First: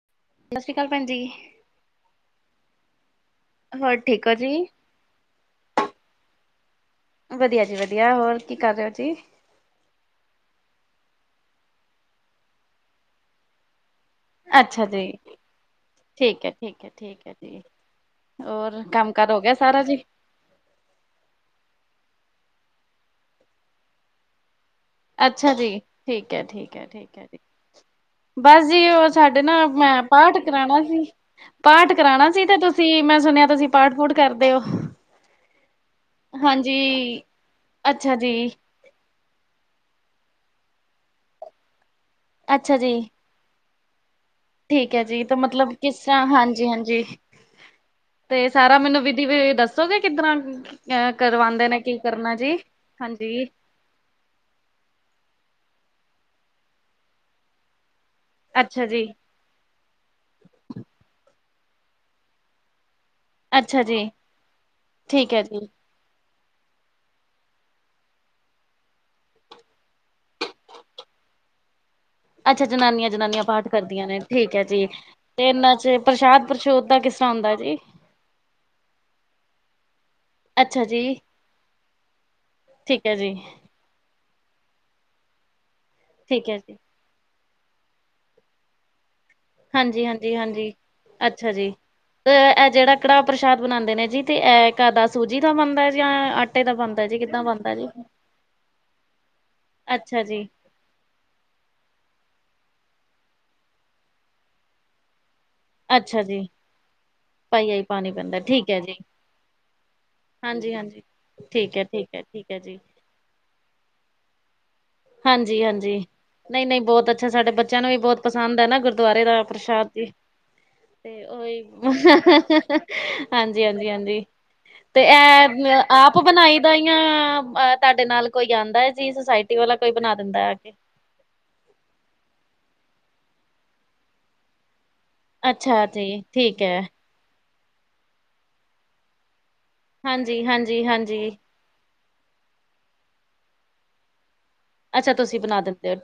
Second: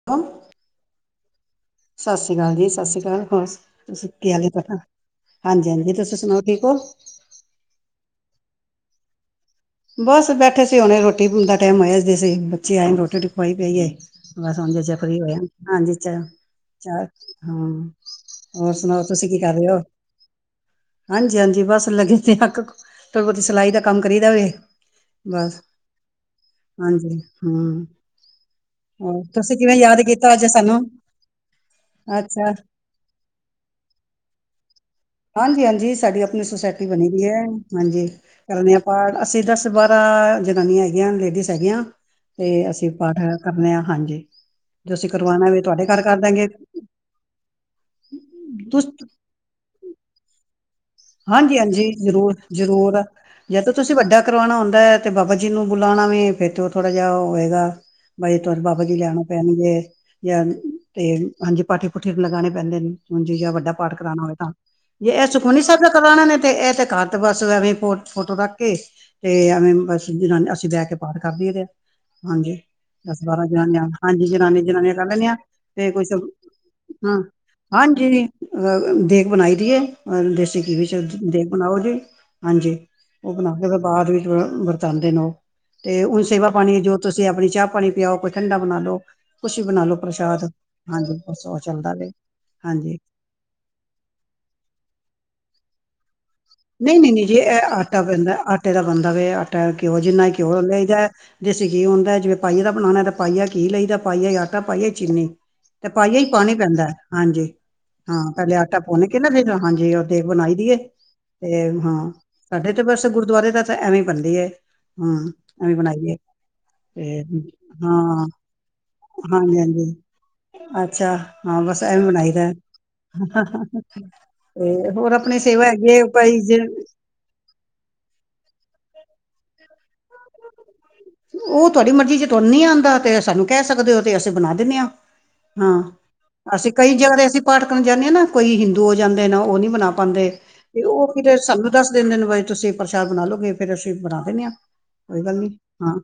[inaudible] ਸਤਿ ਸ਼੍ਰੀ ਅਕਾਲ ਭੈਣ ਜੀ। ਸਤਿ ਸ਼੍ਰੀ ਅਕਾਲ ਜੀ ਸਤਿ ਸ਼੍ਰੀ ਅਕਾਲ ਹੋਰ ਤੁਸੀਂ ਕੀ ਹਾਲ ਹੋ ਪਤਾ। ਹਾਂਜੀ ਹਾਂਜੀ ਤੁਸੀ ਸੁਣਾਓ ਠੀਕ ਹੋ? ਵਧੀਆ ਜੀ, ਵਧੀਆ ਹੋਰ ਕੀ ਕਰ ਰਹੇ ਹੋ ਜੀ। ਬਸ ਬੈਠੇ ਸੀ, ਹੁਣੇ ਰੋਟੀ ਦਾ ਟਾਈਮ ਹੋਇਆਦੀ ਸੀ ਬੱਚੀੇ ਆਏ ਰੋਟੀ ਰੋਟੀ ਖਵਾਈ ਪਈ ਏ। ਬਸ ਹਦੇ ਅੱਛਾ ਚ ਜੀ ਫਰੀ ਹੋ ਹਾਂਜੀ, ਚ ਠੀਕ ਹੈ ਠੀਕ ਹੈ ਚਹਾਂ। ਠੀਕ ਹੈ ਜੀ। ਹੋਰ ਸੁਣਾਓ, ਕੰਮ ਤੁਸੀਂ ਕਾਰ ਕੀ ਗਿਆ ਕਰ ਰਹੇ ਹੋ? ਸਾਰਾ ਜੀ? ਹਾਂਜੀ, ਹਾਂਜੀ, ਬਸ ਲੱਗੇ ਸੀ ਅੱਕ ਥੋੜ੍ਹੀ ਬਹੁਤੀ ਸਿਲਾਈ ਦਾ ਕੰਮ ਕਰੀਦਾ ਹੋਵੇ। ਅੱਛਾ ਜੀ, ਠੀਕ ਹਾਂਜੀ ਹੈ। ਹਮ ਬਸ ਜੀ, ਉਹ ਹੋਰ ਸਾਡੇ ਤੁਸੀਂ ਨਾਲ ਕਿਵੇਂ ਯਾਦ ਮੈਂ ਕੀਤਾ ਪਾਠ ਅੱਜ ਕਰਾਉਣਾ ਸਾਨੂੰ ਸੀ ਪਾਠ ਕਰਾਉਣਾ ਸੀ ਅੱਛਾ ਤੇ ਤੁਸੀਂ ਤੁਸੀਂ, ਮੈਂ ਸੁਣਿਆ ਤੁਸੀਂ ਪਾਠ ਪੂਠ ਕਰਦੇ ਹੋ। ਹਾਂਜੀ, ਹਾਂਜੀ ਸਾਡੀ ਆਪਣੀ ਹਾਂਜੀ ਸੁਸਾਇਟੀ ਬਣੀ ਦੀ ਹੈ ਹਾਂਜੀ ਅੱਛਾ ਜੀ ਕਰਨ ਪਾਠ ਅਸੀਂ, ਦਸ ਬਾਰਾਂ ਜਨਾਨੀਆਂ ਹੈਗੀਆਂ, ਲੇਡੀਜ਼ ਹੈਗੀਆਂ, ਤੇ ਅੱਛਾ ਅਸੀਂ ਜੀ। ਪਾਠ। ਕਰਦੇ, ਹਾਂ, ਹਾਂਜੀ। ਜੋ ਠੀਕ ਹੈ, ਅਸੀਂ ਜੀ, ਤਾਂ ਕਰਵਾਉਣਾ ਹੋਵੇ ਮਤਲਬ ਤੁਹਾਡੇ ਕਿਸ ਘਰ ਕਰ ਤਰ, ਦਾਂਗੇ ਹਾਂਜੀ, ਹਾਂਜੀ। ਤੇ ਸਾਰਾ, ਤੁ ਮੈਨੂੰ ਵਿਧੀ ਦੱਸੋਗੇ ਕਿਦਰਾਂ। ਆਂ ਕਰਵਾਉਂਦੇ ਨੇ। ਹਾਂਜੀ-ਹਾਂਜੀ, ਕੀ ਜ਼ਰੂਰ, ਕਰਨਾ ਜੀ ਜ਼ਰੂਰ। ਹਾਂਜੀ। ਜਾਂ ਤਾਂ ਤੁਸੀਂ ਵੱਡਾ ਕਰਵਾਉਣਾ ਹੁੰਦਾ ਹੈ। ਤੇ ਬਾਬਾ ਜੀ ਨੂੰ ਬੁਲਾਉਣਾ ਹੋਵੇ ਫਿਰ ਉਹ ਥੋੜਾ ਜਿਹਾ ਉਹ ਹੋਵੇਗਾ। ਬਾਈ ਤੁਰ ਬਾਬਾ ਜੀ ਲੈਉਣੇ ਪੈਣਗੇ। ਜਾਂ ਤੇ ਹਾਂਜੀ ਪਾਠੀ ਪੁੂਠੀ ਲਗਾਉਣੇ ਪੈਂਦੇ ਨੇਂ। ਹਾਂਜੀ ਵੱਡਾ ਅੱਛਾ ਪਾਠ ਜੀ, ਕਰਾਉਣਾ ਹੋਵੇ। ਤਾਂ ਜੇ ਇਹ ਠੀਕ ਹੈ ਸੁਖਮਨੀ ਜੀ। ਸਾਹਿਬ ਦਾ। ਨੇ ਤੇਂ ਇਹ ਤੇ ਕਰਦ ਬਸ ਐਵੇਂ ਫੋਟੋ ਰੱਖ ਕੇ। ਤੇ ਐਵੇਂ ਬਸ ਜ ਅਸੀਂ ਬੈ ਕੇ ਪਾਠ ਕਰਦੀਏ ਦੇ ਆਂ। ਹਾਂਜੀ ਅੱਛਾ ਜਨਾਨੀਆਂ ਦਸ ਬਾਰਾਂ ਪਾਠ ਜਨਾਨੀਆਂ ਕਰਦੀਆਂ ਨੇ ਹਾਂਜੀ। ਠੀਕ ਹੈ ਜਨਾਨੀਆਂ ਜੀ। ਜਨਾਨੀਆਂ ਕਰ ਲੈਂਦੀਆਂ। ਤੇ ਇਹਨਾਂ ਚ ਕੋਈ ਸ ਪ੍ਰਸ਼ਾਦ ਪ੍ਰਸ਼ੂਦ ਦਾ ਕਿਸ ਹਾਂ ਤਰ੍ਹਾਂ ਹੁੰਦਾ ਜੀ? ਹਾਂਜੀ ਅਹ ਦੇਗ ਬਣਾਈ ਦੀ ਹੈ। ਦੇ ਅੱਛਾ ਜੀ, ਦੇਂਗ ਬਣਾਓ ਜੀ। ਹਾਂਜੀ ਠੀਕ ਹੈ ਜੀ, ਉਹ ਬਣਾ ਕੇ ਬਾਅਦ ਵਿੱਚ ਵਰਤਉਂਦੇ ਨੇ। ਉਹ ਤੇ ਹੁਣ ਠੀਕ ਸੇਵਾ ਹੈ ਜੀ, ਪਾਣੀ। ਜੋ ਤੁਸੀਂ ਆਪਣੀ ਚਾਹ ਪਾਣੀ ਪਿਆਓ। ਕੋਈ ਠੰਢਾ ਬਣਾ ਲਓ। ਤੁਸੀਂ ਬਣਾਲੋ ਹਾਂਜੀ, ਹਾਂਜੀ, ਪ੍ਰਸ਼ਾਦ ਹਾਂਜੀ। ਹਾਂਜੀ। ਅੱਛਾ ਪਰਸੋ ਜੀ। ਚੱਲਦਾ ਵਾਂ ਤੇ ਇਹ ਜਿਹੜਾ ਹਾਂਜੀ। ਕੜਾਹ ਪ੍ਰਸ਼ਾਦ ਬਣਾਉਂਦੇ ਨੇ ਜੀ। ਤੇ ਇਹ ਕਦਾ ਸੂਜੀ ਦਾ ਬਣਦਾ ਜਾਂ। ਆਟੇ ਦਾ ਨਹੀਂ ਬਣਦਾ ਨਹੀਂ ਜੀ ਨਹੀਂ। ਜੇ ਕਿੱਦਾਂ ਬਣਦਾ ਇਹ ਜੀ? ਆਟਾ ਪੈਂਦਾ ਆਟੇ ਦਾ ਬੰਨਦਾ ਵੀ ਆਟਾ ਘਿਓ ਅੱਛਾ ਜਿੰਨਾ ਜੀ, ਘਿਓ ਲ ਜਾਂ। ਦੇਸੀ ਘੀ ਹੁੰਦਾ। ਜੇ ਪਾਈਏ ਦਾ ਬਣਾਉਣਾ ਤਾਂ ਪਾਈ ਘੀ ਲਈ ਦਾ ਪਾਈਆ ਆਟਾ ਤੇ ਪਾਈਆ ਚੀਨੀ। ਤੇ ਪਾਈਆ ਅੱਛਾ ਹੀ ਜੀ, ਪਾਣੀ ਪੈਂਦਾ ਹਾਂਜੀ। ਪਾਈਆ ਹੀ ਪਾਣੀ ਹਾਂ ਪੈਂਦਾ ਪਹਿਲੇ ਠੀਕ ਹੈ ਆਟਾ ਜੀ। ਪਾਉਣ ਕੇ ਕਹਿੰਦੇ ਫ਼ੇਰ ਹਾਂਜੀ ਓਦੇ ਬਣਾਈ ਦੀਈਏ। ਹਾਂਜੀ-ਹਾਂਜੀ, ਤੇ ਠੀਕ ਐ, ਹਾਂ। ਠੀਕ ਐ, ਠੀਕ ਐ ਸਾਡੇ ਜੀ, ਤੇ ਬਸ ਗੁਰਦੁਆਰੇ ਦਾ ਤਾਂ ਐਵੇਂ ਹੀ ਬਣਦੀ ਹੈ। ਹਮ ਅਵੇਂ ਬਣਾਈਏ ਦੀਏ। ਨਹੀਂ ਨਹੀਂ ਬਹੁਤ ਅੱਛਾ। ਸਾਡੇ ਬੱਚਿਆਂ ਨੂੰ ਵੀ ਬਹੁਤ ਪਸੰਦ ਹੈ ਨਾ ਗੁਰਦੁਆਰੇ ਦਾ ਹਾਂਜੀ ਹਾਂਜੀ ਪ੍ਰਸ਼ਾਦ ਜੀ। ਤੇ ਅੱਛਾ ਉ ਓਹੀ ਹਾਂ ਬਸ ਐਵੇਂ ਬਣਾਈ ਦਾ ਹਾਂਜੀ ਹਾਂਜੀ ਹਾਂਜੀ। ਤੇ ਤੇਂ ਹੋਰ ਆਪਣੀ ਸੇਵਾ ਇਹ ਹੈਗੀ ਆਪ। ਭਾਈ ਬਣਾਈ ਜੇ ਦਾ ਤੁਹਾਡੇ ਨਾਲ ਕੋਈ ਆਉਂਦਾ ਜੀ। ਸੋਸਾਇਟੀ ਵਾਲਾ ਕੋਈ ਬਣਾ ਦਿੰਦਾ ਆ ਕੇਂ। ਉਹ ਤੁਹਾਡੀ ਮਰਜ਼ੀ ਚ ਤੁਹਾਨੂੰ ਨੀ ਆਉਂਦਾ। ਤੇ ਸਾਨੂੰ ਕਹਿ ਸਕਦੇ ਹੋ। ਤੇ ਅਸੀਂ ਬਣਾ ਦਿੰਦੇ ਹਾਂ। ਹਾਂ ਅੱਛਾ ਜੀ, ਠੀਕ ਅਸੀਂ ਐ, ਕਈ ਜਗ੍ਹਾ ਦੇ ਅਸੀਂ ਪਾਠ ਕਰਨ ਜਾਂਦੇ ਹਾਂ ਨਾਂ। ਕੋਈ ਹਿੰਦੂ ਹੋ ਜਾਂਦੇ ਨਾਂ ਉਹ ਨੀ ਬਨਾਅ ਉਹ ਹਾਂਜੀ-ਹਾਂਜੀ-ਹਾਂਜੀ। ਫਿਰ ਸਾਨੂੰ ਦੱਸ ਦਿੰਦੇ ਆ ਤੁਸੀਂ ਪ੍ਰਸ਼ਾਦ ਬਣਾ ਲੋਗੇ ਫਿਰ ਅਸੀਂ ਬਣਾ ਦਿੰਦੇ ਆ ਅੱਛਾ ਤੁਸੀਂ ਬਣਾ ਦਿੰਦੇ ਹੋ। ਹਾਂ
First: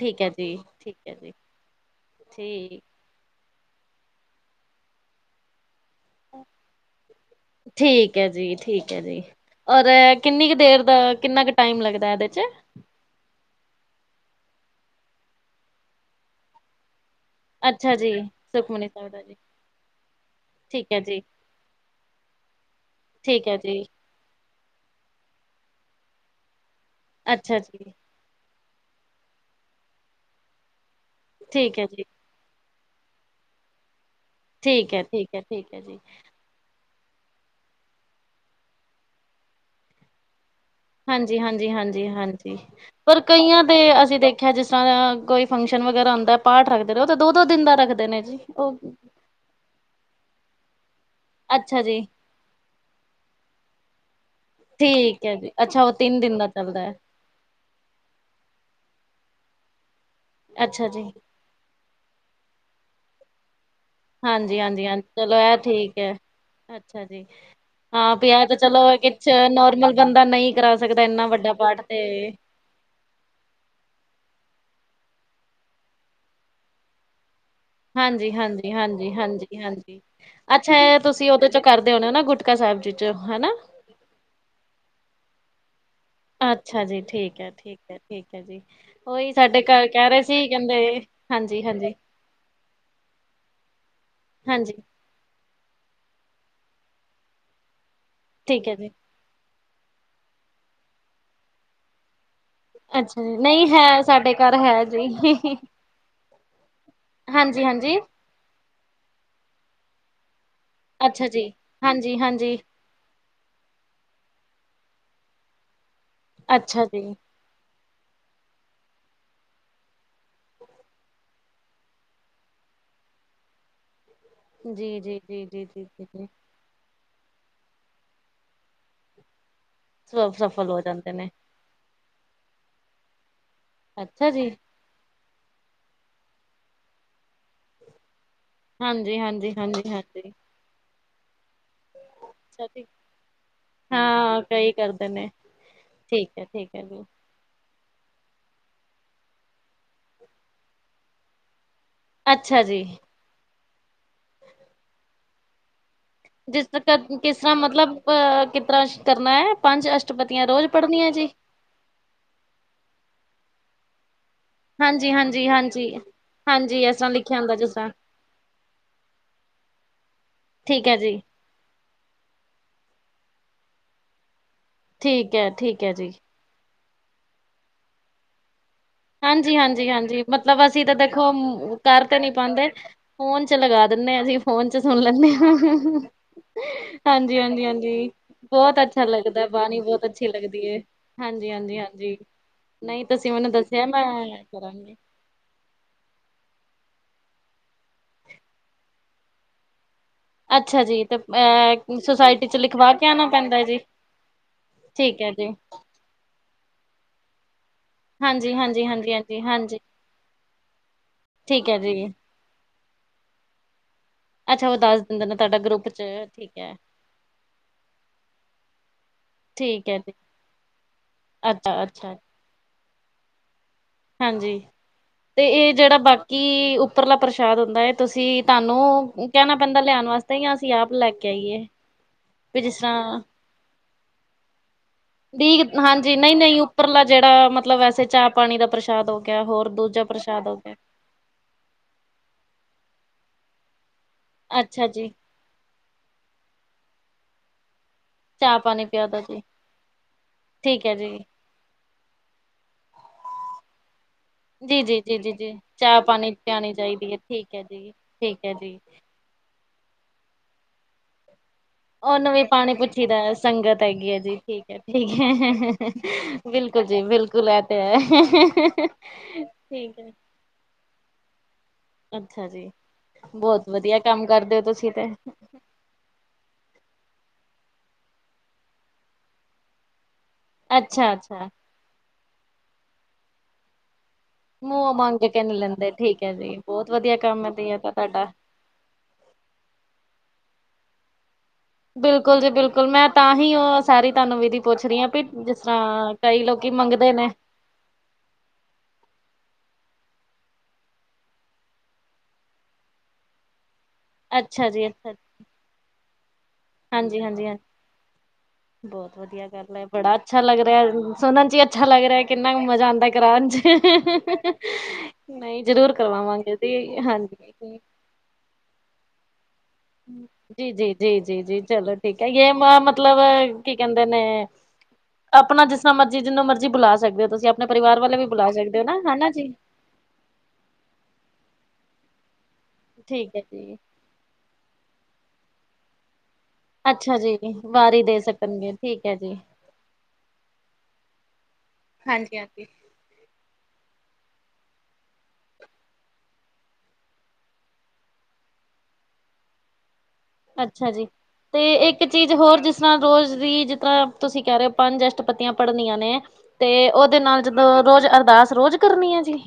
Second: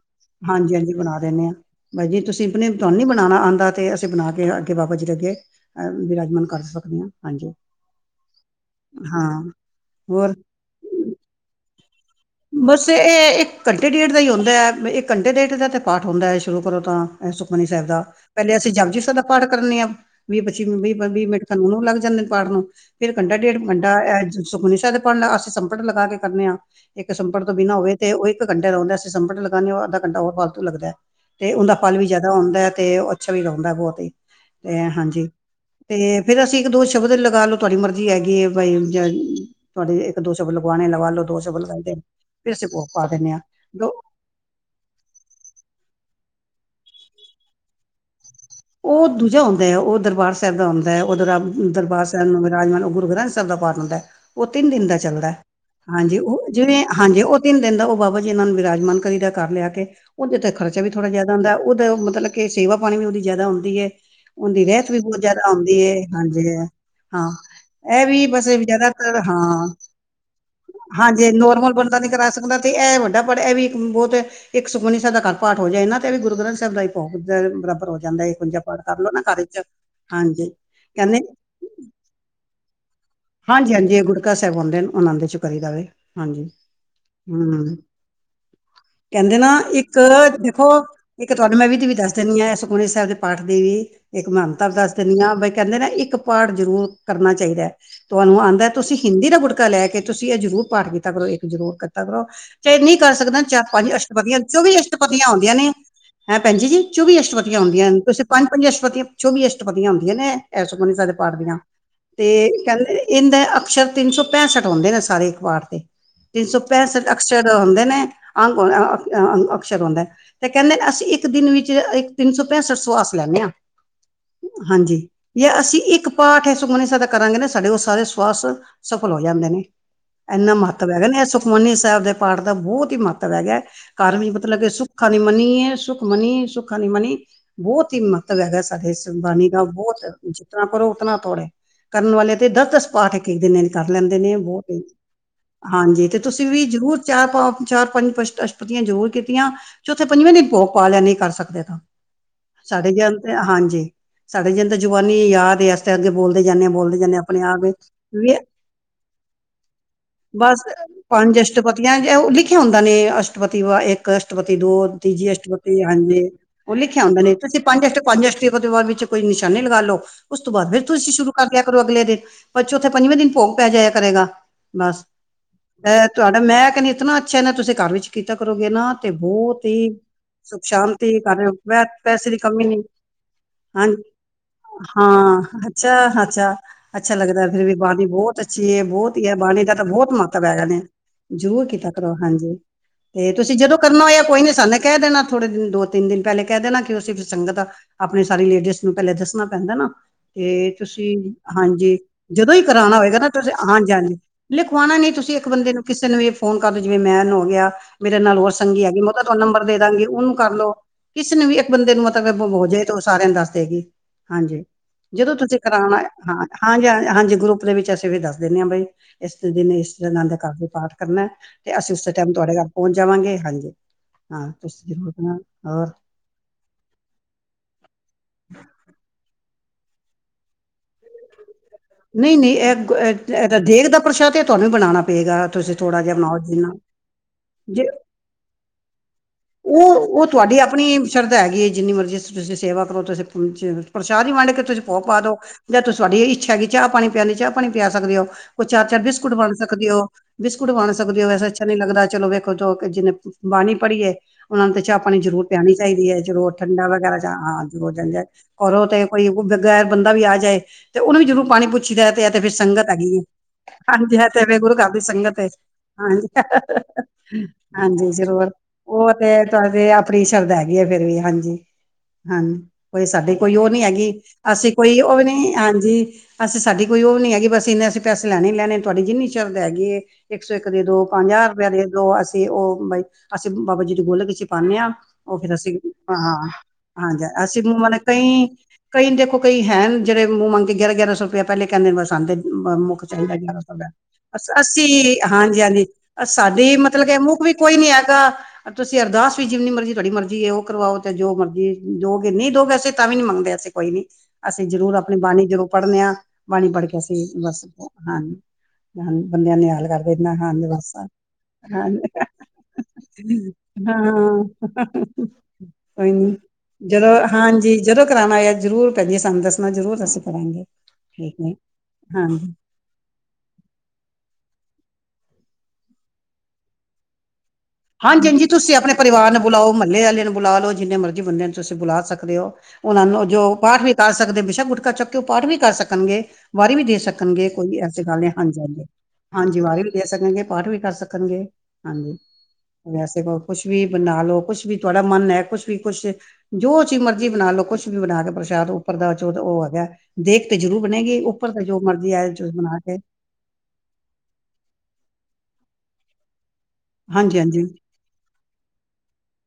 ਹਾਂਜੀ ਹਾਂਜੀ ਬਣਾ ਦਿੰਦੇ। ਹਾਂ ਬਾਈ ਜੀ ਤੁਸੀਂ ਠੀਕ। ਨਹੀਂ ਬਣਾਉਣਾ ਆਉਂਦਾ। ਤੇ ਅਸੀਂ ਬਣਾ ਕੇ ਅੱਗੇ ਬਾਬਾ ਜੀ ਅੱਗੇ ਵਿਰਾਜਮਾਨ ਕਰ ਸਕਦੇ ਹਾਂ ਹਾਂਜੀ। ਠੀਕ ਹੈ ਜੀ ਠੀਕ ਹੈ ਜੀ। ਹਾਂ ਔਰ ਹੋਰ ਕਿੰਨੀ ਕੁ ਦੇਰ ਦਾ ਕਿੰਨਾ ਕੁ ਟਾਈਮ ਲੱਗਦਾ ਇਹਦੇ। ਬਸ ਇਹ ਇੱਕ ਘੰਟੇ ਡੇਟ ਦਾ ਹੀ ਹੁੰਦਾ ਹੈ। ਇੱਕ ਘੰਟੇ ਡੇਟ ਦਾ ਤਾਂ ਪਾਠ ਹੁੰਦਾ ਹੈ। ਸ਼ੁਰੂ ਕਰੋ ਤਾਂ। ਸੁਖਮਨੀ ਸਾਹਿਬ ਅੱਛਾ ਦਾ। ਜੀ, ਪਹਿਲੇ ਅਸੀਂ ਸੁਖਮਨੀ ਜਾਪਜੀ ਸਾਹਿਬ ਦਾ ਜੀ, ਪਾਠ ਕਰਨੇ ਹਾਂ। ਵੀਹ ਪੱਚੀ ਠੀਕ ਵੀਹ ਹੈ ਜੀ, ਵੀਹ ਮਿੰਟ ਤੁਾਨੂੰਹ ਲੱਗ ਜਾਂਦੇ ਨੇ। ਪਾਠ ਨੂੰ ਫੇਿਰ ਕੰਢਾ ਠੀਕ ਹੈ ਡੇਢ ਜੀ, ਕੰਡਾ ਸੁਖਮਨੀ ਸਾਹਿਬ ਦਾ ਅਸੀਂ ਸੰਪਟ ਲਗਾ ਕੇ ਕਰਨੇ ਆ। ਇੱਕ ਸੰਪਟ ਤੋਂ ਅੱਛਾ ਬਿਨਾ ਜੀ। ਹੋਵੇ। ਤੇ ਉਹ ਇੱਕ ਘੰਟਾ ਆਸੀਂ ਸੰਬਰਟ ਲਿਆਂਦੇ। ਅੱਧਾ ਘੰਟਾ ਫਲੂ ਲੱਗਦਾ ਤੇ ਉਹਦਾ ਠੀਕ ਹੈ ਫਲ ਜੀ, ਵੀ ਜ਼ਿਆਦਾ ਹੁੰਦਾ ਤੇ ਅੱਛਾ ਵੀ ਰਹਦਾ ਬਹੁਤ ਹੀ। ਤੇ ਠੀਕ ਹੈ, ਹਾਂਜੀ ਠੀਕ ਹੈ, ਠੀਕ ਹੈ ਜੀ, ਤੇ। ਫੇਰ ਅਸੀਂ ਇੱਕ ਦੋ ਸ਼ਬਦ ਲਗਾ ਲਓ। ਤੁਹਾਡੀ ਮਰਜ਼ੀ ਹੈਗੀ ਹੈਂ ਬਾਈ। ਤੁਹਾਡੀ ਇੱਕ ਦੋ ਸ਼ਬਦ ਲਵਾਉਣੇ ਲਵਾ ਲ ਲੋ ਦੋ ਹਾਂਜੀ, ਸ਼ਬਦ ਹਾਂਜੀ, ਹਾਂਜੀ, ਫਿਰ ਹਾਂਜੀ। ਅਸੀਂ ਭੋਗ ਪਾ ਪਰ ਦਿੰਦੇ ਹਾਂ ਕਈਆਂ ਦੇ। ਅਸੀਂ ਦੇਖਿਆ। ਜਿਸ ਤਰ੍ਹਾਂ ਕੋਈ ਫੰਕਸ਼ਨ ਵਗੈਰਾ ਹੁੰਦਾ। ਪਾਠ ਰੱਖਦੇ ਨੇ ਉਹ ਤਾਂ ਦੋ ਦੋ ਦਿਨ ਦਾ ਰੱਖਦੇ ਨੇ ਜੀ। ਉਹ ਉਹ ਦੂਜਾ ਹੁੰਦਾ ਹੈ। ਉਹ ਦਰਬਾਰ ਸਾਹਿਬ ਦਾ ਹੁੰਦਾ ਹੈ। ਉਹ ਦ ਅੱਛਾ ਜੀ, ਦਰਬਾਰ ਸਾਹਿਬ ਨੂੰ ਵਿਰਾਜਮਾਨ ਗੁਰੂ ਗ੍ਰੰਥ। ਤਿੰਨ ਦਾ ਪਾਠ ਹੁੰਦਾ। ਉਹ ਤਿੰਨ ਦਿਨ ਦਾ ਠੀਕ ਚੱਲਦਾ ਹੈ ਜੀ, ਅੱਛਾ ਹਾਂਜੀ। ਤਿੰਨ ਦਿਨ ਉਹ ਦਾ ਚੱਲਦਾ ਜਿਹਵੇਂ ਹੈ। ਹਾਂਜੀ ਉਹ ਤਿੰਨ ਦਿਨ ਦਾ ਉਹ ਬਾਬਾ ਜੀ ਇਹਨਾਂ ਨੂੰ ਵਿਰਾਜਮਾਨ ਕਰੀ ਦਾ ਘਰ ਲਿਆ ਕੇ। ਉਹਦੇ ਉੱਤੇ ਖਰਚਾ ਅੱਛਾ ਵੀ ਜੀ, ਥੋੜ੍ਹਾ ਜਿਆਦਾ ਉਦਾ ਉਹਦਾ ਮਤਲਬ ਕਿ ਸੇਵਾ ਪਾਣੀ ਵੀ ਉਹਦੀ ਜ਼ਿਆਦਾ ਹੁੰਦੀ ਹੈ। ਹਾਂਜੀ, ਉਹਦੀ ਹਾਂਜੀ, ਰਹਿਤ ਵੀ ਹਾਂਜੀ ਬਹੁਤ ਚਲੋ ਜਿਆਂਦਾ ਇਹ ਆਉਂਦੀ। ਠੀਕ ਹੈ। ਹਾਂਜੀ ਅੱਛਾ ਜੀ, ਹਾਂ ਇਹ ਹਾਂ ਵੀ ਪਿਆ ਬਸ ਤਾਂ ਚਲੋ ਜ਼ਿਆਦਾਤਰ। ਕੁਛ ਹਾਂ ਨੋਰਮਲ ਬੰਦਾ ਨਹੀਂ ਕਰਾ ਸਕਦਾ ਇੰਨਾ ਹਾਂਜੀ ਵੱਡਾ ਨੋਰਮਲ ਪਾਠ ਬੰਦਾ ਨੀਂ ਤੇ ਕਰਾ ਸਕਦਾ। ਅਤੇ ਇਹ ਵੱਡਾ ਪਰ੍ਹ ਇਹ ਵੀ ਇੱਕ ਬਹੁਤ। ਇੱਕ ਸੁਖਮਨੀ ਸਾਹਿਬ ਦਾ ਘਰ ਪਾਠ ਹੋ ਜਾਏ। ਇਹ ਨਾ ਤੇ ਵੀ ਗੁਰੂ ਗ੍ਰੰਥ ਸਾਹਿਬ ਦਾ ਬਰਾਬਰ ਹੁੰਦਾ। ਹਾਂਜੀ ਹਾਂਜੀ ਹਾਂਜੀ ਹਾਂਜੀ ਹਾਂਜੀ। ਅੱਛਾ ਇਹ ਤੁਸੀਂ ਉਹਦੇਂ ਕਰਦੇ ਹੋਣੇ ਨਾ। ਗੁਟਕਾ ਸਾਹਿਬ ਚੋ ਹਾਂਜੀ ਹਾਂਜੀ ਇਹ ਗੁੜਕਾ ਸਾਹਿਬ ਆਉਂਦੇ ਨੇ। ਉਹਨਾਂ ਦੇ ਚੁ ਕਰੀ ਦਾਵੇ। ਅੱਛਾ ਜੀ, ਠੀਕ ਹੈ, ਠੀਕ ਹੈ, ਠੀਕ ਹੈ ਜੀ, ਉਹੀ ਸਾਡੇ ਘਰ ਕਹਿ ਰਹੇ ਸੀਹ ਉਹ ਇੱਕ ਤੁਹਾਨੂੰ ਮੈਂ ਵੀਧੀ ਵੀ ਦੱਸ ਦਿੰਦੀ ਹਾਂ, ਸੁਖਮਨੀ ਸਾਹਿਬ ਦੇ ਪਾਠ ਦੀ ਵੀ, ਇੱਕ ਮਹਾਨਤਾ ਹਾਂਜੀ ਦੱਸ ਕਹਿੰਦੇ ਨਾ, ਇੱਕ ਪਹਾੜ ਜ਼ਰੂਰ ਕਰਨਾ ਚਾਹੀਦਾ, ਤੁਹਾਨੂੰ ਠੀਕ ਆਉਂਦਾ ਹੈ ਜੀ। ਤੁਸੀਂ ਹਿੰਦੀ ਦਾ ਗੁਟਕਾ ਲੈ ਕੇ, ਤੁਸੀਂ ਇਹ ਜ਼ਰੂਰ ਪਾਠ ਕੀਤਾ ਕਰੋ ਇੱਕ ਜ਼ਰੂਰਤਾ ਕਰੋ ਚਾਹੇ ਨਹੀਂ ਕਰ ਅੱਛਾ ਜੀ ਸਕਦਾ, ਚਾਹ ਨਹੀਂ ਪੰਜ ਹੈ ਸਾਡੇ ਅਸ਼ਟਪਤੀਆਂ, ਘਰ ਚੋਵੀ ਹੈ ਜੀ। ਅਸ਼ਟਪਤੀਆਂ ਆਉਦੀਆਂ ਨੇ ਹੈਂ ਭੈਣਜੀ ਜੀ ਚੌਵੀ ਅਸ਼ਟਪਤੀਆਂ ਹਾਂਜੀ, ਹੁੰਦੀਆਂ ਹਾਂਜੀ ਨੇ, ਤੁਸੀਂ ਪੰਜ ਅਸ਼ਟਪਤੀਆਂ, ਚੌਵੀ ਅਸ਼ਟਪਤੀਆਂ ਹੁੰਦੀਆਂ ਨੇ ਐ ਸੁਖਮਨੀ ਸਾਹਿਬ ਦੇ ਅੱਛਾ ਪਾਠ ਜੀ ਦੀਆਂ ਹਾਂਜੀ, ਤੇ ਹਾਂਜੀ ਕਹਿੰਦੇ ਇਦੇ ਅਕਸ਼ਰ ਤਿੰਨ ਸੌ ਪੈਂਸਠ ਹੁੰਦੇ ਨੇ ਸਾਰੇ ਇਕ ਪਾਠ ਦੇ, ਤੇ ਤਿੰਨ ਸੌ ਅੱਛਾ ਜੀ। ਪੈਂਸਠ ਅਕਸ਼ਰ ਫਿਰ ਹੁੰਦੇ ਨੇ, ਅੰਗ ਅਕਸ਼ਰ ਹੁੰਦਾ ਤੇ ਕਹਿੰਦੇ ਅਸੀਂ ਇੱਕ ਦਿਨ ਵਿੱਚ, ਇੱਕ ਤਿੰਨ ਸੌ ਪੈਂਸਠ ਸੁਵਾਸ ਲੈਂਦੇ ਹਾਂ ਹਾਂਜੀ ਜੀ, ਜੇ ਜੀ, ਅਸੀਂ ਜੀ, ਜੀ, ਇੱਕ ਜੀ। ਪਾਠ ਇਹ ਸੁਖਮਨੀ ਸਾਹਿਬ ਦਾ ਕਰਾਂਗੇ ਨਾ ਸਾਡੇ ਉਹ ਸਾਰੇ ਸਵਾਸ ਸਫਲ ਹੋ ਜਾਂਦੇ ਨੇ ਸਫ ਇੰਨਾ ਸਫਲ ਹੋ ਮਹੱਤਵ ਹੈਗਾ, ਜਾਂਦੇ ਨਹੀਂ ਇਹ ਨੇ ਸੁਖਮਨੀ ਸਾਹਿਬ ਦੇ ਪਾਠ ਦਾ ਬਹੁਤ ਹੀ ਮਹੱਤਵ ਹੈਗਾ, ਘਾਰ ਅੱਛਾ ਵਿੱਚ ਜੀ ਮਤਲਬ ਕਿ ਸੁ ਸੁੱਖ ਮਨੀ ਏ ਸੁੱਖਮਨੀ, ਸੁੱਖਾ ਨੀ ਮਨੀ ਬਹੁਤ ਹੀਮ ਬ ਹੈਗਾ, ਸਾਡੇ ਇਸ ਹਾਂਜੀ, ਬਾਣੀ ਹਾਂਜੀ, ਦਾ ਹਾਂਜੀ, ਬਹੁਤ ਹਾਂਜੀ। ਜਿਤਨਾ ਕਰੋ ਉਤਨਾ ਥੋੜਾ ਐ, ਕਰਨ ਵਾਲੇ ਤੇ ਅੱਛਾ ਦਸ ਜੀ ਦਸ ਪਾਠ ਇੱਕ ਇੱਕ ਦਿਨ ਚ, ਕਰ ਲੈਂਦੇ ਨੇ ਹਾਂ ਬਹੁਤ ਕਈ ਕਰਦੇ ਨੇ ਹਾਂਜੀ, ਤੇ ਠੀਕ ਹੈ, ਤੁਸੀਂ ਵੀ ਠੀਕ ਹੈ ਜ਼ਰੂਰ ਜੀ। ਚਾਰ ਪੰਜ ਚਾਰ ਪੰਜ ਪਸ਼ ਅਸ਼ਪਤੀਆਂ ਜ਼ਰੂਰ ਕੀਤੀਆਂ, ਚੌਥੇ ਪੰਜਵੇਂ ਦਿਨ ਭੋਗ ਪਾ ਲਿਆ ਨਹੀਂ ਕਰ ਸਕਦੇ ਤਾਂ ਅੱਛਾ ਜੀ। ਸਾਡੇ ਜਨ ਹਾਂਜੀ, ਸਾਡੇ ਜਿਨ ਤੇ ਜ਼ੁਬਾਨੀ ਯਾਦ ਏ ਤੇ ਅਗੇ ਬੋਲਦੇ ਜਾਂਨੇ ਆ, ਬੋਲਦੇ ਜਾਨੇ ਆ ਹਾ, ਮਤਲਬ ਕਿਸ ਤਰ੍ਹਾਂ ਕਰਨਾ ਹੈ, ਪੰਜ ਅਸ਼ਟਪਤੀਆਂ ਬਸ ਰੋਜ਼ ਪੜ੍ਹਨੀਆਂ ਜੀ ਪੰਜ ਅਸ਼ਟਪਤੀਆਂ ਉਹ ਲਿਖਿਆ ਹੁੰਦਾ ਨੇ, ਅਸ਼ਟਪਤੀ ਵਾ ਇੱਕ ਇੱਕ ਅਸ਼ਟਪਤੀ, ਦੋ ਹਾਂਜੀ ਤੀਜੀ ਹਾਂਜੀ ਅਸ਼ਟਪਤੀ, ਹਾਂਜੀ ਉਹ ਹਾਂਜੀ ਇਸ ਲਿਖਿਆ ਤਰ੍ਹਾਂ ਹੁੰਦਾ ਨੇ, ਤੁਸੀਂ ਜਿਸ ਪੰਜ ਤਰ੍ਹਾਂ ਅਟ ਪੰਜ ਅਸ਼ਟਪਦੀ ਤੋਂ ਬਾਅਦ ਵਿੱਚ ਕੋਈ ਨਿਸ਼ਾਨੀ ਲਗਾ ਲਓ, ਉਸ ਤੋਂ ਬਾਅਦ ਫਿਰ ਠੀਕ ਹੈ ਤੁਸੀਂ ਜੀ। ਸ਼ੁਰੂ ਕਰ ਲਿਆ ਕਰੋ ਅਗਲੇ ਦਿਨ, ਪਰ ਉੌਥੇ ਪੰਜਵੇਂ ਦਿਨ ਭੋਗ ਪੈ ਜਾਇਆ ਕਰੇਗਾ, ਬਸ ਠੀਕ ਹੈ ਠੀਕ ਹੈ ਇਹ ਜੀ ਤੁਹਾਡਾ ਮੈਂ ਕਹਿੰਦੀ ਇਤਨਾ ਅੱਛਾ ਐ ਨਾ, ਤੁਸੀਂ ਘਰ ਵਿੱਚ ਕੀਤਾ ਕਰੋਗੇ ਨਾ ਤੇ ਹਾਂਜੀ ਬਹੁਤ ਹੀ ਹਾਂਜੀ ਹਾਂਜੀ ਸੁਖ ਮਤਲਬ ਅਸੀਂ ਤਾਂ ਸ਼ਾਂਤੀ ਦੇਖੋ ਘਾਰ, ਮੈਂ ਕਰ ਤੇ ਪੈਸੇ ਨਹੀਂ ਦੀ ਕਮੀ ਪਾਉਂਦੇ ਨ ਫੋਨ ਚ ਹਾਂ ਲਗਾ ਦਿੰਦੇ ਅਸੀਂ ਫੋਨ ਚ ਸੁਣ ਲੈਂਦੇ ਹਾਂ ਅੱਛਾ ਅੱਛਾ ਅੱਛਾ ਹਾਂਜੀ ਲੱਗਦਾ ਫਿਰ ਹਾਂਜੀ ਵੀ ਬਾਣੀ ਹਾਂਜੀ ਬਹੁਤ ਅੱਛੀ ਏ ਅੱਛਾ ਬਹੁਤ ਹੀ ਹੈ, ਲੱਗਦਾ ਬਾਣੀ ਦਾ ਤਾਂ ਬਹੁਤ ਅੱਛੀ ਮਹੱਤਵ ਹੈਗਾ ਲੱਗਦੀ ਹੈ। ਨੇ ਹਾਂਜੀ ਜਰੂਰ ਹਾਂਜੀ ਕੀਤਾ ਕਰੋ ਹਾਂਜੀ ਨਹੀਂ ਤੁਸੀਂ ਤੇ ਮੈਨੂੰ ਦੱਸ ਜਦੋਂ ਕਰਨਾ ਹੋਇਆ ਕੋਈ ਨ, ਸਾਨੂੰ ਕਹਿ ਦੇਣਾ ਥੋੜੇ ਦਿਨ, ਦੋ ਤਿੰਨ ਦਿਨ ਪਹਿਲੇ ਕਹਿ ਦੇ ਨਾ ਕਿ ਅਸੀਂ ਸੰਗਤ ਆਪਣੀ ਸਾਰੀ ਲੇਡੀਜ਼ ਨੂੰ ਪਹਿਲੇ ਦੱਸਣਾ ਪੈਂਦਾ ਨਾ ਤੇ ਅੱਛਾ ਜੀ ਤੁਸੀਂ ਤੇ ਹਾਂਜੀ ਅ ਸੁਸਾਇਟੀ ਜਦੋਂ ਚ ਹੀ ਲਿਖਵਾ ਕਰਾਉਣਾ ਕੇ ਹੋਏਗਾ ਆਣਾ ਨਾ ਤੁਸੀਂ, ਪੈਂਦਾ ਜੀ ਆਣ ਜਾਣ ਲਿਖਵਾਉਣਾ ਨਹੀਂ ਠੀਕ ਹੈ ਤੁਸੀਂ ਇੱਕ ਜੀ ਬੰਦੇ ਨੂੰ ਕਿਸੇ ਨੂੰ ਵੀ ਫੋਨ ਕਰ ਦਿਓ, ਜਿਵੇਂ ਮੈਨ ਹੋ ਗਿਆ ਮੇਰੇ ਨਾਲ ਹੋਰ ਹਾਂਜੀ ਹਾਂਜੀ ਸੰਗੀ ਹੈਗੀ, ਹਾਂਜੀ ਮੈਂ ਉਹ ਤਾਂ ਹਾਂਜੀ ਤੁਹਾਨੂੰ ਨੰਬਰ ਹਾਂਜੀ ਦੇ ਦਾਂਗੀ ਉਹਨੂੰ ਕਰ ਲੋਓ, ਕਿਸੇ ਨੇ ਵੀ ਠੀਕ ਇੱਕ ਹੈ ਬੰਦੇ ਨੂੰ ਜੀ ਮਤਲਬ ਹੋ ਜਾਏ, ਤੇ ਉਹ ਸਾਰਿਆਂ ਨੂੰ ਦੱਸ ਦੇਗੀ ਹਾਂਜੀ ਅੱਛਾ ਉਹ ਦੱਸ ਦਿੰਦੇ ਜਦੋਂ ਨੇ ਤੁਹਾਡਾ ਤੁਸੀਂ ਗਰੁੱਪ ਕਰਾਉਣਾ ਚ ਹੋਯਾ ਹਾਂ ਠੀਕ ਹੈ ਹਾਂਜੀ ਹਾਂਜੀ, ਗਰੁੱਪ ਦੇ ਵਿੱਚ ਅਸੀਂ ਵੀ ਦੱਸ ਦਿੰਦੇ ਹਾਂ ਬਾਈ ਇਸ ਦਿਨ ਠੀਕ ਇਸ ਹੈ ਦੇ ਜੀ ਨਾਮ ਦਾ ਪਾਠ ਕਰਨਾ, ਤੇ ਅੱਛਾ ਅਸੀਂ ਉਸੇ ਅੱਛਾ ਟਾਈਮ ਤੁਹਾਡੇ ਘਰ ਪਹੁੰਚ ਜਾਵਾਂਗੇ ਹਾਂਜੀ ਹਾਂ ਤੁਸੀ ਜ਼ਰੂਰ ਹੋਰ ਕੀ ਉੱਪਰਲਾ ਪ੍ਰਸ਼ਾਦ ਹੁੰਦਾ ਹੈ, ਤੁਸੀਂ ਤੁਹਾਨੂੰ ਕਹਿਣਾ ਪੈਂਦਾ ਲਿਆਉਣ ਵਾਸਤੇ ਨਹੀ, ਅਸੀਂ ਆਪ ਲੈ ਕੇ ਆਈਏ ਨਹੀਂ ਨਹੀਂ ਵੀ ਜਿਸ ਤਰ੍ਹਾਂ ਇਹ ਇਹ ਦੇਗ ਦਾ ਪ੍ਰਸ਼ਾਦ ਇਹ ਤੁਹਾਨੂੰ ਬਣਾਉਣਾ ਪਏਗਾ ਠੀਕ, ਤੁਸੀਂ ਥੋੜਾ ਹਾਂਜੀ ਜਿਹਾ ਨਹੀਂ ਬਣਾਓ ਨਹੀਂ, ਜਿੰਨਾ ਉੱਪਰਲਾ ਜਿਹੜਾ ਮਤਲਬ ਜੇ ਵੈਸੇ ਚਾਹ ਪਾਣੀ ਦਾ ਪ੍ਰਸ਼ਾਦ ਔ ਉਹ ਉਹ ਤੁਹਾਡੀ ਆਪਣੀ ਸ਼ਰਧਾ ਹੈਗੀ ਹੈ, ਜਿੰਨੀ ਮਰਜ਼ੀ ਤੁਸੀਂ ਸੇਵਾ ਕਰੋ, ਤੁਸੀਂ ਪਹੁੰਚ ਪ੍ਰਸ਼ਾਦ ਈ ਵੰਡ ਕੇ ਤੁਸੀਂ ਅੱਛਾ ਭੋਗ ਜੀ ਪਾ ਦਉ, ਜਾਂ ਤੁਸੀਂ ਤੁਹਾਡੀ ਇਹ ਇੱਛਾ ਹੈਗੀ ਚਾਹ ਪਾਣੀ ਪਿਆਉਂ, ਚਾਹ ਪਾਣੀ ਪਿਆ ਸਕਦੇ ਹੋ ਚਾਹ ਕੋਈ ਚਾਰ ਪਾਣੀ ਚਾਰ ਪਿਆਦਾ ਬਿਸਕੁਟ ਜੀ ਵਡ ਸਕਦੇ ਹੋ, ਬਿਸਕੁਟ ਠੀਕ ਬਣ ਹੈ ਜੀ ਸਕਦੇ ਹੋ ਵੈਸੇ ਅੱਛਾ ਨੀ ਲੱਗਦਾ, ਚਲੋ ਵੇਖੋ ਜੋ ਜਿੰਨੇ ਬਾਣੀ ਪੜ੍ਹੀ ਏ ਉਹਨਾਂ ਜੀ, ਨੂੰ ਚਾਹ ਜੀ, ਜੀ, ਪਾਣੀ ਜੀ, ਜ਼ਰੂਰ ਜੀ ਪਿਆਣੀ ਚਾਹ ਚਾਹੀਦੀ ਹੈ, ਪਾਣੀ ਜਰੂਰ ਪਿਆਣੀ ਠੰਡਾ ਚਾਹੀਦੀ ਹੈ ਵਗੈਰਾ ਜਾਂ ਠੀਕ ਹੈ ਹਾਂ ਜ਼ਰੂਰ ਹੋ ਜੀ, ਜਾਂਦਾ ਠੀਕ ਹੈ ਜੀ। ਘਰੋਂ ਤੇ ਬਗੈਰ ਬੰਦਾ ਵੀ ਆ ਜਾਏ ਤੇ ਉਹਨੇ ਵੀ ਜਰੂਰ ਪਾਣੀ ਪੁੱ ਪੁੱਛਦਾ ਤੇ ਇਹ ਉਹਨੂੰ ਤੇ ਵੀ ਫਿਰ ਪਾਣੀ ਸੰਗਤ ਪੁੱਛੀ ਦਾ ਹੈਗੀ। ਹੈ, ਸੰਗਤ ਹੈਗੀ ਹਾਂਜੀ ਹੈ ਇਹ ਜੀ ਤੇ ਫਿਰ ਠੀਕ ਗੁਰੂ ਹੈ, ਘਰ ਦੀ ਠੀਕ ਸੰਗਤ ਹੈ। ਹਾਂਜੀ, ਹ -ਹ ਬਿਲਕੁਲ ਜੀ -ਹ ਬਿਲਕੁਲ ਇਹ ਤੇ ਹੈ ਹਾਂਜੀ ਜ਼ਰੂਰ ਉਹ ਤੇ ਇਹ ਤੁਹਾੜੀ ਠੀਕ ਹੈ। ਆਪਣੀ ਸ਼ਰਧਾ ਹੈਗੀ ਆ ਫੇਰ ਵੀ, ਹਾਂਜੀ ਅੱਛਾ ਹਾਂਜੀ, ਜੀ ਕੋਈ ਸਾਡੀ ਕੋਈ ਬਹੁਤ ਉਹ ਨਹੀ ਵਧੀਆ ਹੈਗੀ। ਕੰਮ ਕਰਦੇ ਹੋ ਅਸੀਂ ਤੁਸੀਂ ਕੋਈ ਤੇ ਉਹ ਵੀ ਨਹੀਂ ਹਾਂਜੀ ਅਸੀਂ ਸਾਡੀ ਕੋਈ ਉਹ ਨੀ ਹੈਗੀ ਬਸ ਇੰਨੇ ਅਸੀ ਪੈੇ ਲੈਣੇ- ਲੈਣੇ, ਤੁਹਾਡੀ ਜਿੰਨੀ ਸ਼ਰਧਾ ਹੈਗੀ ਹੈ ਇੱਕ ਸੌ ਇੱਕ ਦੇ ਦੋ, ਅੱਛਾ, ਪੰਜ ਅੱਛਾ। ਰੁਪਇਆ ਦੀ ਦੋ ਅਸੀਂ ਉਹ ਬਈ, ਅਸੀਂ ਬਾਬਾ ਜੀ ਦੇ ਗੋਲਕ ਚ ਪਾਉਦੇ ਹਾਂ। ਮੂੰਹ ਮੰਗ ਉਹ ਕੇ ਨੀ ਫੇਰ ਅਸੀਂ ਲੈਂਦੇ ਠੀਕ ਹੈ ਹਾਂ ਜੀ ਬਹੁਤ ਵਧੀਆ ਹਾਂਜੀ, ਕੰਮ ਹੈ ਅਸੀਂ ਤੇ ਇਹ ਤਾਂ ਮਤਲਬ ਤੁਹਾਡਾ। ਕਈ ਕਈ ਦੇਖੋ ਕਈ ਹੈਨ ਜਿਹੜੇ ਮੂੰਹ ਮੰਗੇ ਗਿਆਰਾਂ -ਗਿਆਰਾਂ ਸੌ- ਪਹਿਲੇ ਕਹਿੰਦੇ ਸਾਨੂੰ ਤੇ ਬਿਲਕੁਲ ਜੀ ਬਿਲਕੁਲ ਮੁੱਖ ਮੈਂ ਤਾਂ ਚਾਹੀਦਾ, ਹੀ ਗਿਆਰਾਂ ਸੌ ਉਹ ਦਾ ਸਾਰੀ ਤੁਹਾਨੂੰ ਵਿਧੀ ਪੁੱਛ ਅਸੀ, ਰਹੀ ਹਾਂ ਵੀ ਜਿਸ ਹਾਂਜੀ- ਹਾਂਜੀ ਤਰ੍ਹਾਂ ਕਈ ਲੋਕੀ ਸਾਡੀ ਮਤਲਬ ਮੰਗਦੇ ਕਿ ਨੇ ਮੁੁੱਖ ਵੀ ਕੋਈ ਨੀ ਹੈਗਾ ਤੁਸੀਂ ਅਰਦਾਸ ਵੀ ਜਿਵਨੀ ਮਰਜ਼ੀ ਤੁਹਾਡੀ ਮਰਜ਼ੀ ਉਹ ਕਰਵਾਓ ਤੇ ਜੋ ਮਰਜ਼ੀ ਦੋਗੇ ਨਹੀਂ ਦੋਗੇ ਅਸੀਂ ਤਾਂ ਵੀ ਨੀ ਮੰਗਦੇ ਸ ਕੋਈ ਨੀ। ਅਸੀਂ ਅੱਛਾ ਜੀ ਜਰੂਰ ਅੱਛਾ ਆਪਣੀ ਬਾਣੀ ਜਦੋ ਪੜ੍ਹਨੇ ਆ ਬਾਣੀ ਪੜ ਕੇ ਅਸੀਂ ਹਾਂਜੀ, ਹਾਂਜੀ, ਹਾਂਜੀ। ਬਸ, ਹਾਂਜੀ ਬਹੁਤ ਵਧੀਆ ਗੱਲ ਹੈ। ਬੜਾ ਅੱਛਾ ਲੱਗ ਰਿਹਾ ਹੈ। ਬਸ ਹਾਂ ਸੁਣਨ ਚ ਹੀ ਅੱਛਾ ਹਾਂ ਲੱਗ ਰਿਹਾ ਕਿੰਨਾ ਕੁ ਮਜ਼ਾ ਆਉਂ ਕਰਾਨ ਚ ਨਹੀਂ, ਜ਼ਰੂਰ ਕੋਈ ਕਰਵਾਵਾਂਗੇ ਤੇ ਹਾਂਜੀ ਕਰਾਣਾ ਹੋਇਆ ਜਰੂਰ ਭੈਣ ਜੀ ਸਾਨੂੰ ਦੱਸ ਜੀ -ਜੀ -ਜੀ -ਜੀ- ਜੀ ਚਲੋ ਠੀਕ ਹੈ, ਹਾਂਜੀ ਯ ਮ ਮਤ ਮਤਲਬ ਕੀ ਕਹਿੰਦੇ ਨੇ, ਆਪਣਾ ਜਿਸ ਤਰ੍ਹਾਂ ਮਰਜੀ ਜਿਹਨੂੰ ਮਰਜੀ ਬੁਲਾ ਸਕਦੇ ਹੋ ਤੁਸੀਂ ਆਪ ਹਾਂਜੀ -ਹਾਂਜੀ, ਤੁਸੀਂ ਆਪਣੇ ਪਰਿਵਾਰ ਨੂੰ ਬੁਲਾਓ, ਮਹੱਲੇ ਵਾਲੇ ਨੂੰ ਬੁਲਾ ਲਓ ਜਿੰਨੇ ਮਰਜ਼ੀ ਬੰਦੇ ਨੇ ਤੁਸੀਂ ਬੁਲਾ ਸਕਦੇ ਹੋ, ਉਹਨਾਂ ਨੂੰ ਠੀਕ ਹੈ ਜੋ ਜੀ ਪਾਠ ਵੀ ਕਰ ਸਕਦੇ ਬਿਸ਼ਕ ਗੁਟਕਾ ਚੁੱਕ ਕੇ ਉਹ ਪਾਠ ਵੀ ਕਰ ਸਕਣਗੇ ਵਾਰੀ ਵੀ ਦੇ ਅੱਛਾ ਜੀ ਸਕਣਗੇ ਕੋਈ ਐਸੀ ਵਾਰੀ ਦੇ ਗੱਲ ਨਈ ਹੈ, ਹਾਂਜੀ- ਸਕਣਗੇ ਹਾਂਜੀ ਠੀਕ ਹੈ ਜੀ ਹਾਂਜੀ ਵਾਰੀ ਵੀ ਦੇ ਸਕਣਗੇ ਪਾਠ ਵੀ ਕਰ ਸਕਣਗੇ, ਹਾਂਜੀ ਹਾਂਜੀ- ਹਾਂਜੀ ਵੈਸੇ ਕੋ ਕੁਛ ਵੀ ਬਣਾ ਲਓ। ਕੁਛ ਵੀ ਤੁਹਾਡਾ ਮਨ ਹੈ ਕੁਛ ਵੀ ਕੁਛ ਜੋ ਚੀਜ਼ ਮਰਜ਼ੀ ਬਣਾ ਲਓ ਕੁਛ ਵੀ ਬਣਾ ਕੇ ਪ੍ਰਸ਼ਾਦ ਉੱਪਰ ਦਾ ਚੋਂ ਤਾਂ ਉਹ ਹੈਗਾ ਦੇਗ ਤੇ ਜ਼ਰੂਰ ਅੱਛਾ ਜੀ ਬਣੇਗੀ ਉੱਪਰ ਤੇ ਦਾ ਜੋ ਇੱਕ ਮਰਜ਼ੀ ਆਏ ਚੀਜ਼ ਜੋ ਹੋਰ ਜਿਸ ਬਣਾ ਤਰ੍ਹਾਂ ਕੇ ਰੋਜ਼ ਦੀ ਜਿਸ ਤਰ੍ਹਾਂ ਤੂਸੀ ਕੈ ਰੇ ਓ ਪੰਜ ਅਸ਼ਟਪਦੀਆਂ ਪੜਨੀਆਂ ਨੇ, ਤੇ ਓਦੇ ਹਾਂਜੀ ਨਾਲ ਹਾਂਜੀ ਜਦੋ ਰੋਜ ਅਰਦਾਸ ਰੋਜ ਕਰਨੀ ਐ ਜੀ?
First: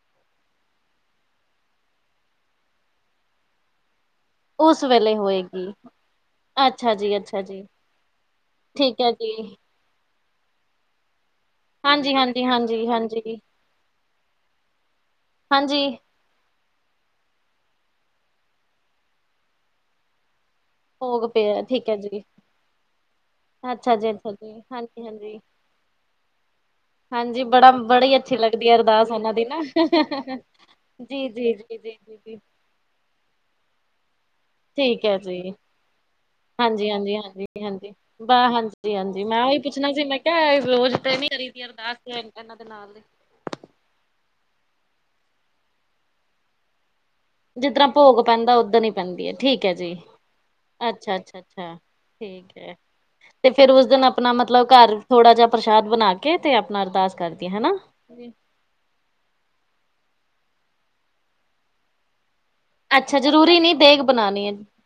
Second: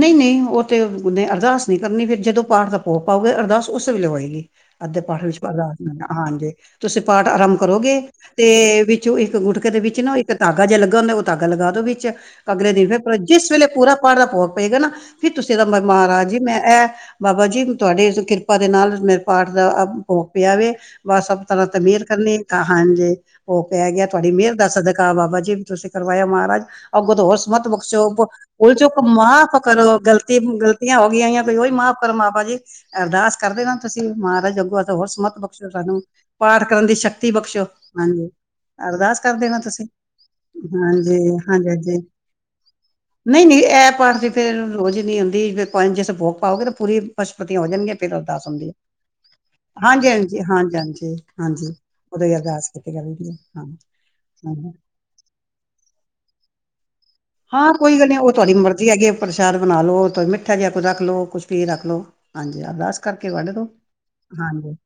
ਨਈ- ਨਈ ਓ ਤੇ ਉਦੇ ਅਰਦਾਸ ਨੀ ਕਰਨੀ, ਫਿਰ ਜਦੋਂ ਪਾਠ ਦਾ ਭੋਗ ਪਾਓਗੇ, ਅਰਦਾਸ ਉਸੇ ਵੇਲੇ ਹੋਏਗੀ। ਉਸ ਅੱਧੇ ਵੇਲੇ ਪਾਠ ਵਿਚ ਪਢ ਹੋਏਗੀ ਹਾਂਜੀ, ਅੱਛਾ ਤੂਸੀ ਜੀ ਪਾਠ ਅੱਛਾ ਆਰੰਭ ਜੀ ਕਰੋਗੇ। ਤੇ, ਠੀਕ ਹੈ ਵਿਚੋਂ ਜੀ। ਇਕ ਗੁਟਕੇ ਦੇ ਵਿਚ ਨਾ ਤੇ ਧਾਗਾ ਜੇ ਲੱਗਾ ਹੂਂਦਾ, ਓ ਧਾਗਾ ਲਗਾ ਦੋ ਵਿਚ, ਹਾਂਜੀ ਹਾਂਜੀ ਅਗਲੇ ਹਾਂਜੀ ਦਿਨ ਫਿਰ ਪੁਰਾ, ਹਾਂਜੀ ਜਿੱਸ ਵੇਲੇ ਪੂਰਾ ਪਾਠ ਦਾ ਭੋਗ ਪਏਗਾ ਨਾ ਫਿਰ ਤੂਸੀ ਏਦਾ ਹਾਂਜੀ ਮਮ ਰਾਜ ਜੀ ਮੈਂ ਏਹ, ਬਾਬਾ ਜੀ ਤੂਆਡੀ ਕਿਰਪਾ ਦੇ ਨਾਲ ਮੇਰੇ ਪਾਠ ਦਾ ਭੋਗ ਪੇਆ ਵੇ ਬਾ ਭੋਗ ਸਬ ਪਿਆ ਤਰਾਂ ਤੇ ਠੀਕ ਹੈ ਮੇਹਰ ਜੀ। ਕਰਨੀ, ਕਹਾਂ ਜੀ ਭੋਗ ਪੈ ਅੱਛਾ ਗੇਆ ਜੀ ਤੂਆਡੀ ਅੱਛਾ ਮੇਹਰ ਜੀ ਦਾ ਹਾਂਜੀ ਸਦਕਾ ਹਾਂਜੀ। ਬਾਬਾ ਜੀ ਤੂਸੀ ਕਰਵਾਇਆ ਮਹਾਰਾਜ ਅਗਤੋਂ ਹੋਰ ਹਾਂਜੀ ਸਮਤ ਬੜਾ ਬਖਸ਼ੋ ਬੜੀ ਅੱਛੀ ਲੱਗਦੀ ਭੁਲ- ਹੈ ਚੁਕ ਅਰਦਾਸ ਉਹਨਾਂ ਦੀ ਮਾਫ ਨਾ। ਗਲਤੀ ਗ਼ਲਤੀਆਂ ਹੋ ਜੀ ਗਈ ਜੀ ਕੋਈ ਓਹੀ ਜੀ ਜੀ ਮਾਫ਼ ਕਰੋ ਬਾਬਾ ਜੀ ਅਰਦਾਸ ਕਰਦੇ ਨਾ ਤੁਸੀਂ ਮਹਾਰਾਜ ਅਗੋਂ ਤੇ ਠੀਕ ਹੋਰ ਹੈ ਸਮਤ ਜੀ। ਬਖਸ਼ੋ ਸਾਨੂੰ, ਪਾਠ ਕਰਨ ਦੀ ਸ਼ਕਤੀ ਬਖਸ਼ੋ, ਹਾਂਜੀ। ਹਾਂਜੀ ਅਰਦਾਸ -ਹਾਂਜੀ, ਕਰ ਮੈਂ ਉਹੀ ਦੇਣਾ ਤੁਸੀਂ ਪੁੱਛਣਾ ਸੀ ਮੈਂ ਕਿਹਾ ਰੋਜ਼ ਤੇ ਹਾਂਜੀ ਨਈ ਕਰੀ ਦੀ ਹਾਂਜੀ ਅਰਦਾਸ ਹਾਂਜੀ ਇਹਨਾਂ ਦੇ ਨਾਲ ਨਹੀਂ -ਨਹੀਂ, ਇਹ ਪਾਠ ਦੀ ਫੇਰ ਰੋਜ਼ ਨਹੀਂ ਹੁੰਂਦੀ ਜੇ ਭੋਗ ਪਾਓਗੇ ਤਾਂ ਪੂਰੀ ਪਸ਼ਪਤੀਆਂ ਹੋ ਜਿੱਦਰ ਜਾਣਗੀਆਂ ਫਿਰ ਭੋਗ ਅਰਦਾਸ ਪੈਂਦਾ ਹੁੰਦੀ ਹੈ ਉਧਣ ਹੀ ਪੈਂਦੀ ਹੈ ਠੀਕ ਹੈ ਜੀ, ਹਾਂਜੀ ਹਾਂਜੀ ਹਾਂਜੀ ਹਾਂਜੀ ਅੱਛਾ- ਅੱਛਾ- ਅੱਛਾ ਹਾਂਜੀ ਉਦੋਂ ਹੀ ਠੀਕ ਅਰਦਾਸ ਹੈ, ਕੀਤੀ ਜਾਂਦੀ ਹੈ ਤੇ ਹਾਂ ਫੇਰ ਉਸ ਦਿਨ ਆਪਣਾ ਮਤਲਬ ਹਾਂ ਘਰ ਥੋੜਾ ਜਿਹਾ ਪ੍ਰਸ਼ਾਦ ਬਣਾ ਕੇ ਤੇ ਆਪਣਾ ਅਰਦਾਸ ਕਰਕੇ ਹਾਂ, ਕੋਈ ਗੱਲ ਨੀ ਉਹ ਤੁਹਾਡੀ ਮਰਜ਼ੀ ਹੈਗੀ ਪ੍ਰਸ਼ਾਦ ਬਣਾ ਲਓ ਮਿੱਠਾ ਜਿਹਾ ਕੁਝ ਰੱਖ ਲੋ ਕੁਛ ਵੀ ਰੱਖ ਲੋ ਹਾਂਜੀ, ਅਰਦਾਸ ਅੱਛਾ ਕਰਕੇ ਵੱਢ ਜਰੂਰੀ ਦੋ, ਨੀ ਦੇਗ ਬਣਾਉਣੀ ਹੈ ਹਾਂਜੀ।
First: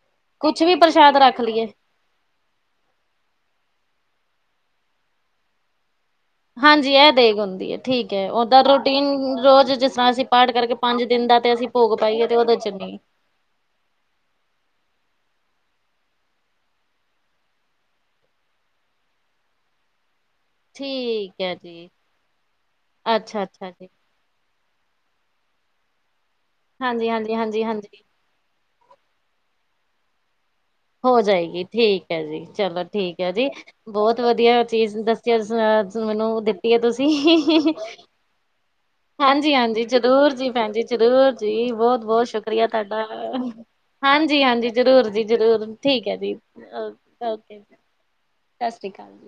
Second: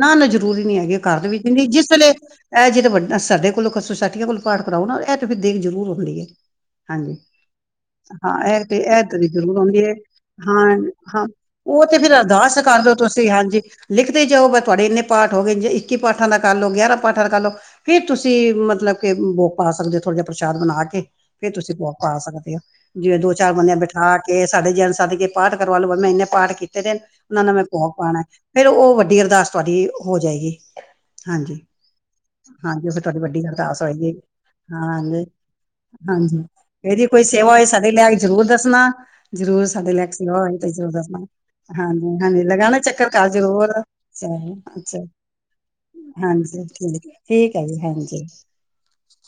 ਨਾ -ਨਾ, ਜ਼ਰੂਰੀ ਕੁਛ ਵੀ ਨੀ ਹੈਗੀ ਪ੍ਰਸ਼ਾਦ ਘਰ ਦੇ ਰੱਖ ਵਿੱਚ ਲਈਏ। ਜਿਸ ਵੇਲੇ ਏ ਜੇਦੇ ਵਡਾ ਨਾ ਸਾਡੇ ਕੋਲੋਂ ਸੋਸਾਇਟੀਆਂ ਕੋਲ ਪਾਠ ਕਰਾਓ ਨਾ, ਏ ਤੇ ਫੇਰ ਦੇਗ ਜਰੂਰ ਹੋਂਦੀ ਏ। ਇਹ ਹਾਂਜੀ, ਦੇਗ ਹੁੰਦੀ ਹੈ ਠੀਕ ਹੈ ਹਾਂ ਓਦਾ ਏ ਤੇ ਏ ਰੂਟੀਨ ਤੇਰੀ ਜਰੂਰ ਰੋਜ਼ ਹੋਦੀ ਜਿਸ ਐ ਤਰ੍ਹਾਂ ਅਸੀਂ ਪਾਠ ਹਾਂ, ਕਰਕੇ ਪੰਜ ਹਾਂ। ਦਿਨ ਦਾ ਅਸੀਂ ਓ ਭੋਗ ਤੇ ਫੇਰ ਪਾਈਏ ਉਹਦੇ ਅਰਦਾਸ ਚ ਕਰ ਰੋ ਨੀ ਤੁਸ ਤੇ ਹਾਂਜੀ, ਲਿਖਦੇ ਜਾਓ ਵ ਥੁਆਡੇ ਇਨੇ ਪਾਠ ਹੋ ਗਏ ਜੇ, ਇਕੀ ਪਾਠਾਂ ਦਾ ਕਰ ਲਓ, ਗੇਆਰਾਂ ਪਾਠਾਂ ਦਾ ਕਰ ਲਓ ਤੇ ਕੀ ਤੁਸੀ ਮਤਲਬ ਕੇ ਉਬੋ ਪਾ ਸਕਦੇ ਓ ਥੋੜ ਜੇਆ ਪ੍ਰਸ਼ਾਦ ਬਨਾ ਕੇ, ਠੀਕ ਫੇਰ ਹੈ ਤੁਸੀ ਜੀ। ਪਾ ਸਕਦੇ ਓ, ਜੇ ਦੋ ਅੱਛਾ ਚਾਰ ਅੱਛਾ ਬੰਦੇਆਂ ਨੂੰ ਜੀ ਬਿਠਾ ਕੇ ਸਾਡੇ ਜੇਲ ਸੱਦ ਕੇ ਪਾਠ ਕਰਵਾ ਲੋ, ਮੈਂ ਇਨੇ ਪਾਠ ਕੀਤੇ ਜੇ, ਹਾਂਜੀ ਹਾਂਜੀ ਓਨਾਂ ਦਾ ਹਾਂਜੀ ਮੈਂ ਭੋਗ ਹਾਂਜੀ ਪਾਣੈ। ਫੇਰ ਓ ਵੱਡੀ ਅਰਦਾਸ ਤੂਆਡੀ, ਹੋ ਜਾਏਗੀ। ਹੋ ਹਾਂਜੀ ਜਾਏਗੀ, ਠੀਕ ਐ ਜੀ, ਚਲੋ ਹਾਂਜੀ ਉਹ ਫਿਰ ਤੁਹਾਡੀ ਠੀਕ ਐ ਵੱਡੀ ਜੀ, ਅਰਦਾਸ ਹੋਏਗੀ ਬੋਤ ਵਦੀਆ ਚੀਜ਼ ਹਾਂਜੀ ਦੱਸੀ ਐ ਸ ਹਾਂਜੀ ਮੈਨੂੰ ਦਿੱਤੀ ਏ ਇਹਦੀ ਤੂਸੀ, ਕੋਈ ਸੇਵਾ ਹੋਏ ਹੀਂ-ਹੀਂ-ਹੀਂ, ਸਾਡੇ ਲੈ ਕੇ ਜ਼ਰੂਰ ਦੱਸਣਾ ਜ਼ਰੂਰ ਹਾਂਜੀ-ਹਾਂਜੀ, ਸਾਡੇ ਲੈ ਕੇ ਜਰੂਰ ਸੇਵਾ ਹੋਏ ਤੇ ਜੀ-ਭੈਣ-ਜੀ, ਜ਼ਰੂਰ ਦੱਸਣਾ ਜਰੂਰ। ਜੀ ਹਾਂਜੀ ਬੋਤ-ਬੋਤ ਹਾਂਜੀ ਸ਼ੁਕਰੀਆ ਲਗਾਣਾ ਤਾਡਾ, ਚੱਕਰ ਘਰ ਜ਼ਰੂਰ ਅੱਛਾ ਹਾਂਜੀ-ਹਾਂਜੀ, ਅੱਛਾ, ਜਰੂਰ-ਜੀ-ਜਰੂਰ। ਠੀਕ ਹੈ ਜੀ, ਹਾਂਜੀ ਓਕ, ਠੀਕ ਠੀਕ ਓਕੇ। ਹੈ ਜੀ ਹਾਂਜੀ। ਸਸ਼੍ਰੀ ਕਾਲ।